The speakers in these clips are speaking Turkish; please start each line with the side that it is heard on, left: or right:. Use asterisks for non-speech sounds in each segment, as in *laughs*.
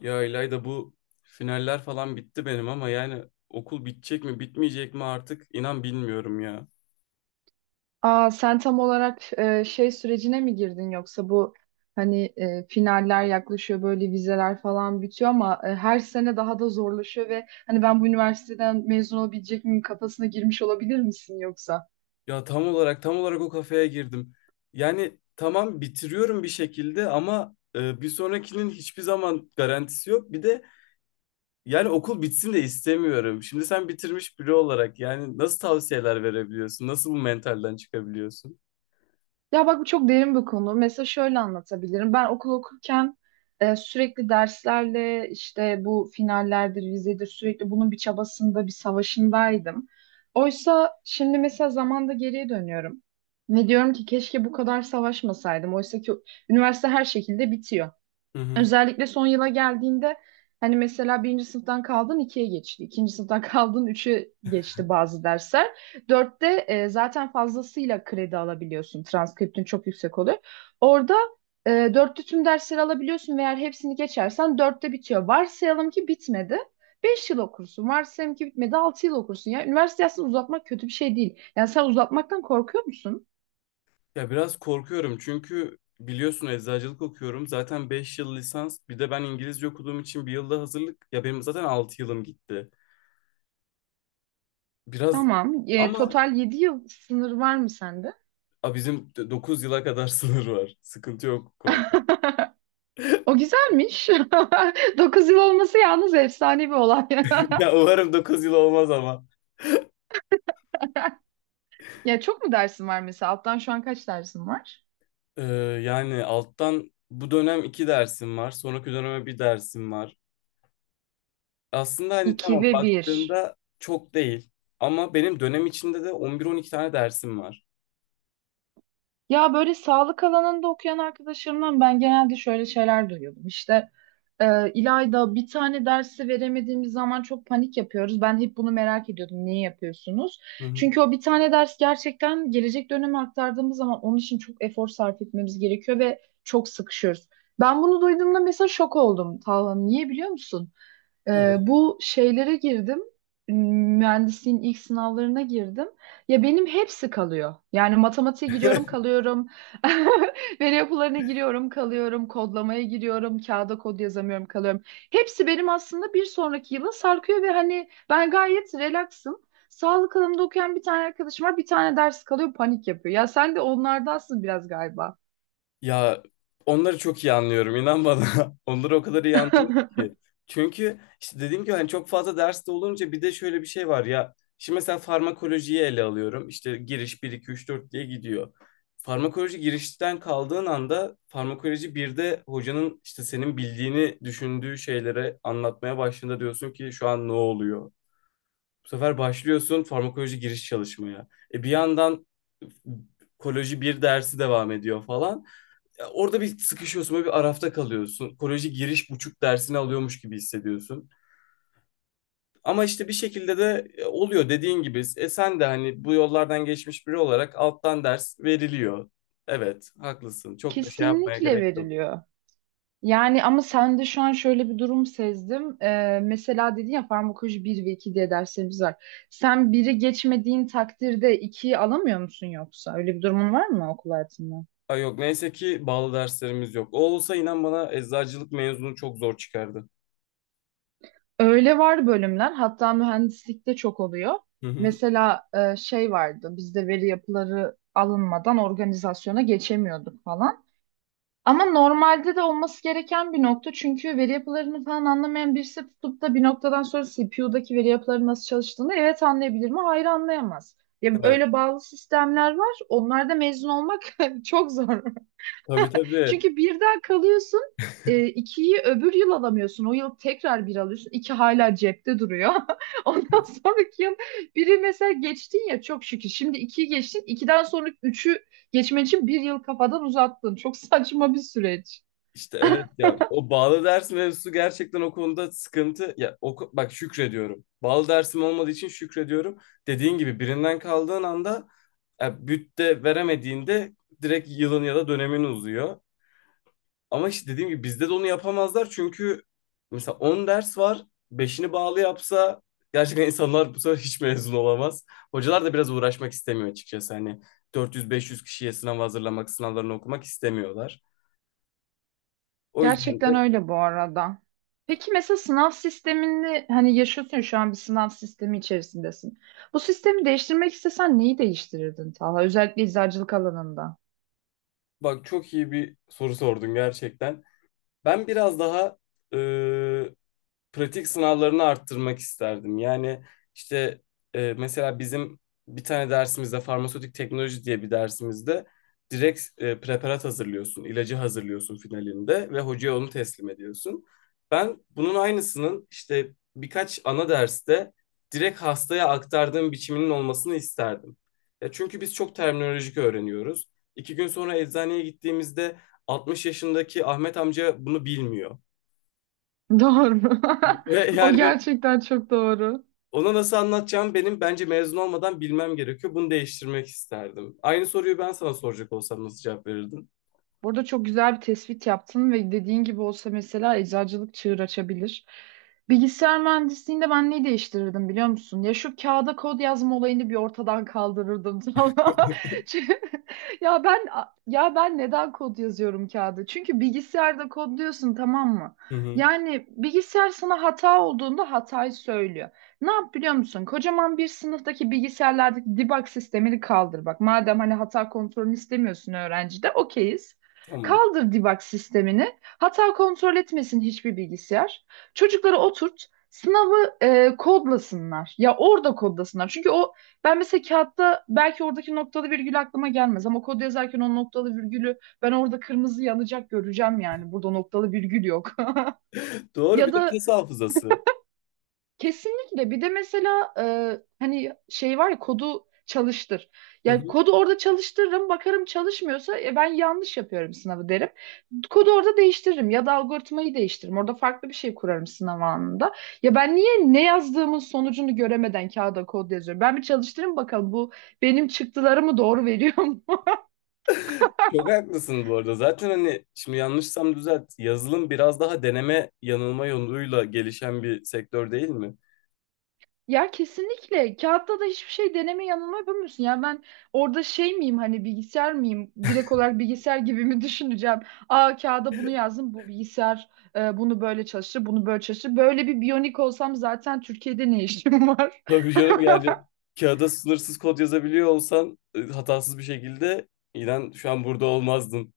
left: Ya İlayda bu finaller falan bitti benim ama yani okul bitecek mi bitmeyecek mi artık inan bilmiyorum ya.
right: Aa, sen tam olarak şey sürecine mi girdin yoksa bu hani finaller yaklaşıyor böyle vizeler falan bitiyor ama her sene daha da zorlaşıyor ve hani ben bu üniversiteden mezun olabilecek miyim kafasına girmiş olabilir misin yoksa?
left: Ya tam olarak o kafeye girdim. Yani tamam bitiriyorum bir şekilde ama bir sonrakinin hiçbir zaman garantisi yok. Bir de yani okul bitsin de istemiyorum. Şimdi sen bitirmiş biri olarak yani nasıl tavsiyeler verebiliyorsun? Nasıl bu mentalden çıkabiliyorsun?
right: Ya bak bu çok derin bir konu. Mesela şöyle anlatabilirim. Ben okul okurken sürekli derslerle işte bu finallerdir, vizedir sürekli bunun bir çabasında, bir savaşındaydım. Oysa şimdi mesela zamanda geriye dönüyorum. Ve diyorum ki keşke bu kadar savaşmasaydım. Oysa ki üniversite her şekilde bitiyor. Özellikle son yıla geldiğinde hani mesela birinci sınıftan kaldın ikiye geçti, ikinci sınıftan *laughs* kaldın üçe geçti bazı dersler. Dörtte zaten fazlasıyla kredi alabiliyorsun. Transkriptin çok yüksek oluyor. Orada dörtte tüm dersleri alabiliyorsun ve eğer hepsini geçersen dörtte bitiyor. Varsayalım ki bitmedi. 5 yıl okursun. Varsayalım ki bitmedi. 6 yıl okursun. Ya üniversite aslında uzatmak kötü bir şey değil. Yani sen uzatmaktan korkuyor musun?
left: Ya biraz korkuyorum çünkü biliyorsun eczacılık okuyorum. Zaten 5 yıl lisans bir de ben İngilizce okuduğum için bir yılda hazırlık. Ya benim zaten 6 yılım gitti. Biraz
right: Tamam.
left: ama
right: Total 7 yıl sınır var mı sende?
left: bizim 9 yıla kadar *laughs* sınır var. Sıkıntı yok bu konuda. *laughs*
right: O güzelmiş. *laughs* 9 yıl olması yalnız efsane bir olay. *laughs*
left: Ya umarım 9 yıl olmaz ama.
right: Ya çok mu dersin var mesela? Alttan şu an kaç dersin var?
left: Ee, yani alttan bu dönem 2 dersim var. Sonraki döneme bir dersim var. Aslında hani tamam
right: İki ve bir.
left: baktığında çok değil. Ama benim dönem içinde de on bir on iki tane dersim var.
right: Ya böyle sağlık alanında okuyan arkadaşlarımdan ben genelde şöyle şeyler duyuyordum. İşte İlayda bir tane dersi veremediğimiz zaman çok panik yapıyoruz. Ben hep bunu merak ediyordum. Niye yapıyorsunuz?
left: Hı hı.
right: Çünkü o bir tane ders gerçekten gelecek döneme aktardığımız zaman onun için çok efor sarf etmemiz gerekiyor ve çok sıkışıyoruz. Ben bunu duyduğumda mesela şok oldum. Talha, niye biliyor musun?
left: Neden?
right: Bu şeylere girdim. Mühendisliğin ilk sınavlarına girdim. Ya benim hepsi kalıyor. Yani matematiğe giriyorum,
left: *laughs*
right: kalıyorum. *laughs* Veri yapılarına giriyorum, kalıyorum. Kodlamaya giriyorum, kağıda kod yazamıyorum, kalıyorum. Hepsi benim aslında bir sonraki yıla sarkıyor ve hani ben gayet relaxım. Sağlık alanında okuyan bir tane arkadaşım var, bir tane ders kalıyor, panik yapıyor. Ya sen de onlardansın biraz galiba.
left: Ya onları çok iyi anlıyorum inan bana. *laughs* Onları o kadar iyi anlıyorum ki.
right: *laughs*
left: Çünkü işte dediğim gibi hani çok fazla derste olunca bir de şöyle bir şey var ya. Şimdi mesela farmakolojiyi ele alıyorum. İşte giriş bir 2 3 4 diye gidiyor. Farmakoloji girişten kaldığın anda farmakoloji bir de hocanın işte senin bildiğini düşündüğü şeylere anlatmaya başladığında diyorsun ki şu an ne oluyor? Bu sefer başlıyorsun farmakoloji giriş çalışmaya. E bir yandan koloji bir dersi devam ediyor falan ya orada bir sıkışıyorsun, böyle bir arafta kalıyorsun. Koleji giriş buçuk dersini alıyormuş gibi hissediyorsun. Ama işte bir şekilde de oluyor dediğin gibi. E sen de hani bu yollardan geçmiş biri olarak alttan ders veriliyor. Evet, haklısın. Çok da şey yapmaya
right: Kesinlikle
left: gerek yok.
right: veriliyor. Yani ama sende şu an şöyle bir durum sezdim. Mesela dedin ya farmakoloji bir ve 2 diye derslerimiz var. Sen biri geçmediğin takdirde ikiyi alamıyor musun yoksa? Öyle bir durumun var mı okul hayatında?
left: Ay yok neyse ki bağlı derslerimiz yok. O olsa inan bana eczacılık mezunu çok zor çıkardı.
right: Öyle var bölümler. Hatta mühendislikte çok oluyor.
left: Hı hı.
right: Mesela şey vardı. Bizde veri yapıları alınmadan organizasyona geçemiyorduk falan. Ama normalde de olması gereken bir nokta. Çünkü veri yapılarını falan anlamayan birisi tutup da bir noktadan sonra CPU'daki veri yapıları nasıl çalıştığını evet anlayabilir mi? Hayır, anlayamaz. Ya
left: Evet.
right: öyle bağlı sistemler var. Onlarda mezun olmak *laughs* çok zor.
left: Tabii tabii.
right: Çünkü birden kalıyorsun. İkiyi öbür yıl alamıyorsun. O yıl tekrar bir alıyorsun. İki hala cepte duruyor. *laughs* Ondan sonraki yıl biri mesela geçtin ya, çok şükür. Şimdi ikiyi geçtin. İkiden sonra üçü geçmen için bir yıl kafadan uzattın. Çok saçma bir süreç.
left: İşte evet ya o bağlı ders mevzusu gerçekten o konuda sıkıntı. Ya oku, bak şükrediyorum. Bağlı dersim olmadığı için şükrediyorum. Dediğin gibi birinden kaldığın anda ya, bütte veremediğinde direkt yılın ya da dönemin uzuyor. Ama işte dediğim gibi bizde de onu yapamazlar çünkü mesela 10 ders var. Beşini bağlı yapsa gerçekten insanlar bu sefer hiç mezun olamaz. Hocalar da biraz uğraşmak istemiyor açıkçası. Hani 400-500 kişiye sınav hazırlamak, sınavlarını okumak istemiyorlar. O yüzden
right: Gerçekten
left: de
right: öyle bu arada. Peki mesela sınav sistemini hani yaşıyorsun ya, şu an bir sınav sistemi içerisindesin. Bu sistemi değiştirmek istesen neyi değiştirirdin, Talha? Özellikle eczacılık alanında.
left: bak çok iyi bir soru sordun gerçekten. Ben biraz daha e, pratik sınavlarını arttırmak isterdim. Yani işte mesela bizim bir tane dersimizde farmasötik teknoloji diye bir dersimizde direkt preparat hazırlıyorsun, ilacı hazırlıyorsun finalinde ve hocaya onu teslim ediyorsun. Ben bunun aynısının işte birkaç ana derste direkt hastaya aktardığım biçiminin olmasını isterdim. Ya çünkü biz çok terminolojik öğreniyoruz. İki gün sonra eczaneye gittiğimizde 60 yaşındaki Ahmet amca bunu bilmiyor.
right: *laughs* Doğru.
left: Ve
right: *laughs* O
left: yani ben
right: gerçekten çok doğru.
left: ona nasıl anlatacağım benim bence mezun olmadan bilmem gerekiyor. Bunu değiştirmek isterdim. Aynı soruyu ben sana soracak olsam nasıl cevap verirdin?
right: Burada çok güzel bir tespit yaptın ve dediğin gibi olsa mesela eczacılık çığır açabilir. Bilgisayar mühendisliğinde ben neyi değiştirirdim biliyor musun? Ya şu kağıda kod yazma olayını bir ortadan kaldırırdım *laughs* tamam mı?
left: *laughs*
right: Çünkü- ya ben ya ben neden kod yazıyorum kağıda? Çünkü bilgisayarda kodluyorsun, tamam mı?
left: Hı hı.
right: Yani bilgisayar sana hata olduğunda hatayı söylüyor. Ne yap biliyor musun? Kocaman bir sınıftaki bilgisayarlardaki debug sistemini kaldır bak. Madem hani hata kontrolünü istemiyorsun öğrencide, okeyiz.
left: Tamam.
right: Kaldır debug sistemini. Hata kontrol etmesin hiçbir bilgisayar. Çocukları oturt. Sınavı kodlasınlar. Ya orada kodlasınlar. Çünkü o, ben mesela kağıtta belki oradaki noktalı virgül aklıma gelmez ama kod yazarken o noktalı virgülü ben orada kırmızı yanacak, göreceğim yani. Burada noktalı virgül yok. *laughs*
left: Doğru
right: Ya
left: bir de
right: da
left: kas hafızası.
right: Kesinlikle. Bir de mesela hani şey var ya, kodu çalıştır.
left: Hı
right: Yani
left: hı.
right: kodu orada çalıştırırım, bakarım çalışmıyorsa ben yanlış yapıyorum sınavı derim. Kodu orada değiştiririm ya da algoritmayı değiştiririm. Orada farklı bir şey kurarım sınav anında. Ya ben niye ne yazdığımın sonucunu göremeden kağıda kod yazıyorum? Ben bir çalıştırayım bakalım bu benim çıktılarımı doğru veriyor.
left: Çok haklısın bu arada. Zaten hani şimdi yanlışsam düzelt. Yazılım biraz daha deneme yanılma yoluyla gelişen bir sektör değil mi?
right: Ya kesinlikle kağıtta da hiçbir şey deneme yanılma yapamıyorsun. Ya ben orada şey miyim, hani bilgisayar mıyım? Direkt olarak bilgisayar gibi mi *laughs* düşüneceğim? Aa, kağıda bunu yazdım. Bu bilgisayar bunu böyle çalıştı, bunu böyle çalıştı. Böyle bir biyonik olsam zaten Türkiye'de ne işim var?
left: Tabii canım yani
right: *laughs*
left: kağıda sınırsız kod yazabiliyor olsan hatasız bir şekilde inan şu an burada olmazdın.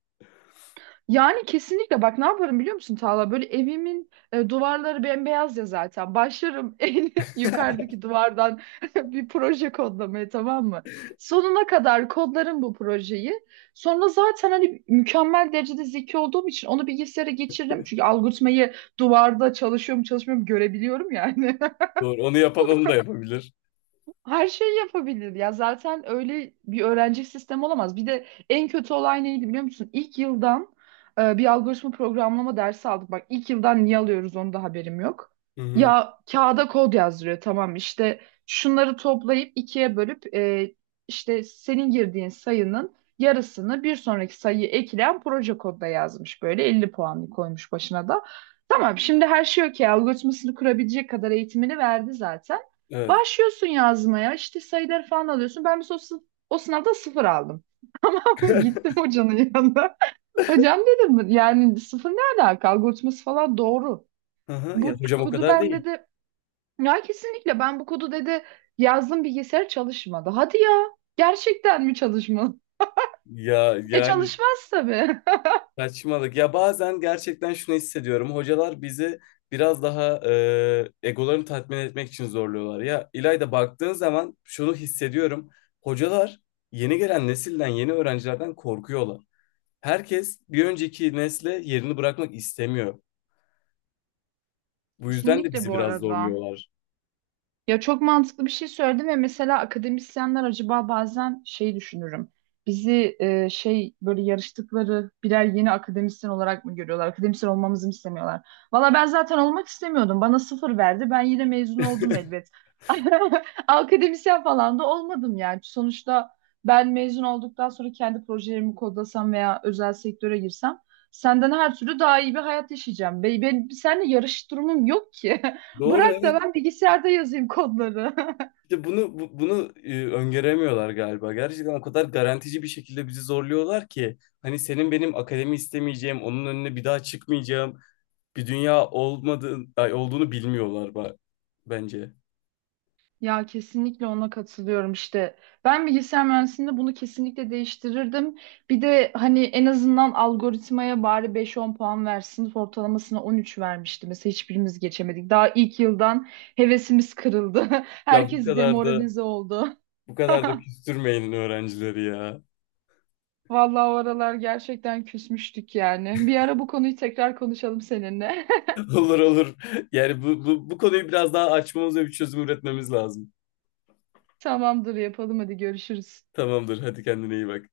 right: Yani kesinlikle bak ne yaparım biliyor musun, Tağla? Böyle evimin duvarları bembeyaz ya zaten. Başlarım *laughs* en yukarıdaki duvardan *laughs* bir proje kodlamaya, tamam mı? Sonuna kadar kodlarım bu projeyi. Sonra zaten hani mükemmel derecede zeki olduğum için onu bilgisayara geçiririm. Çünkü algoritmayı duvarda çalışıyorum çalışmıyorum görebiliyorum yani. *laughs*
left: Doğru. Onu yapan onu da yapabilir.
right: Her şeyi yapabilir ya. Zaten öyle bir öğrenci sistemi olamaz. Bir de en kötü olay neydi biliyor musun? İlk yıldan bir algoritma programlama dersi aldık. Bak ilk yıldan niye alıyoruz onu da haberim yok.
left: Hı hı.
right: Ya kağıda kod yazdırıyor, tamam, işte şunları toplayıp ikiye bölüp işte senin girdiğin sayının yarısını bir sonraki sayıyı ekleyen proje kodda yazmış, böyle 50 puanlı koymuş başına da. Tamam, şimdi her şey okey, algoritmasını kurabilecek kadar eğitimini verdi zaten.
left: Evet.
right: Başlıyorsun yazmaya, işte sayıları falan alıyorsun. Ben mesela o sınavda sıfır aldım. *laughs* Tamam mı?
left: *laughs*
right: Gittim hocanın yanına. Hocam dedim, yani sıfır ne alaka? Algoritması falan doğru.
left: Hı hı ya
right: Bu
left: hocam o
right: kodu
left: kadar
right: ben,
left: değil.
right: dedi, ya kesinlikle ben bu kodu, dedi, yazdım, bilgisayar çalışmadı. Hadi ya, gerçekten mi çalışmadı? *laughs*
left: Ya
right: E,
left: yani
right: çalışmaz tabii.
left: saçmalık. Ya bazen gerçekten şunu hissediyorum. Hocalar bizi biraz daha egolarını tatmin etmek için zorluyorlar. Ya İlayda baktığın zaman şunu hissediyorum. Hocalar yeni gelen nesilden, yeni öğrencilerden korkuyorlar. Herkes bir önceki nesle yerini bırakmak istemiyor.
right: *laughs*
left: Bu yüzden de
right: Kesinlikle
left: bizi
right: bu
left: biraz
right: arada.
left: zorluyorlar.
right: Ya çok mantıklı bir şey söyledim ve mesela akademisyenler, acaba bazen şey düşünürüm. Bizi şey, böyle yarıştıkları birer yeni akademisyen olarak mı görüyorlar? Akademisyen olmamızı mı istemiyorlar? Valla ben zaten olmak istemiyordum. Bana sıfır verdi. Ben yine mezun oldum
left: *laughs*
right: elbet. *laughs* Akademisyen falan da olmadım yani. Sonuçta ben mezun olduktan sonra kendi projelerimi kodlasam veya özel sektöre girsem senden her türlü daha iyi bir hayat yaşayacağım. Ben seninle yarış durumum yok ki. *laughs*
left: Doğru
right: Bırak da
left: evet.
right: ben bilgisayarda yazayım kodları. *laughs*
left: İşte bunu öngöremiyorlar galiba. Gerçekten o kadar garantici bir şekilde bizi zorluyorlar ki hani senin benim akademi istemeyeceğim, onun önüne bir daha çıkmayacağım bir dünya olduğunu bilmiyorlar bence.
right: Ya kesinlikle ona katılıyorum işte. Ben bilgisayar mühendisliğinde bunu kesinlikle değiştirirdim. Bir de hani en azından algoritmaya bari 5-10 puan versin. Sınıf ortalamasına 13 vermişti. Mesela hiçbirimiz geçemedik. Daha ilk yıldan hevesimiz kırıldı. *laughs*
left: Ya bu
right: Herkes
left: kadar da
right: demoralize oldu.
left: bu kadar da
right: *laughs*
left: küstürmeyin öğrencileri ya.
right: Vallahi o aralar gerçekten küsmüştük yani. Bir ara bu konuyu tekrar konuşalım seninle.
left: *laughs* Olur olur. Yani bu konuyu biraz daha açmamız ve bir çözüm üretmemiz lazım.
right: *laughs* Tamamdır, yapalım, hadi görüşürüz.
left: Tamamdır. Hadi kendine iyi bak.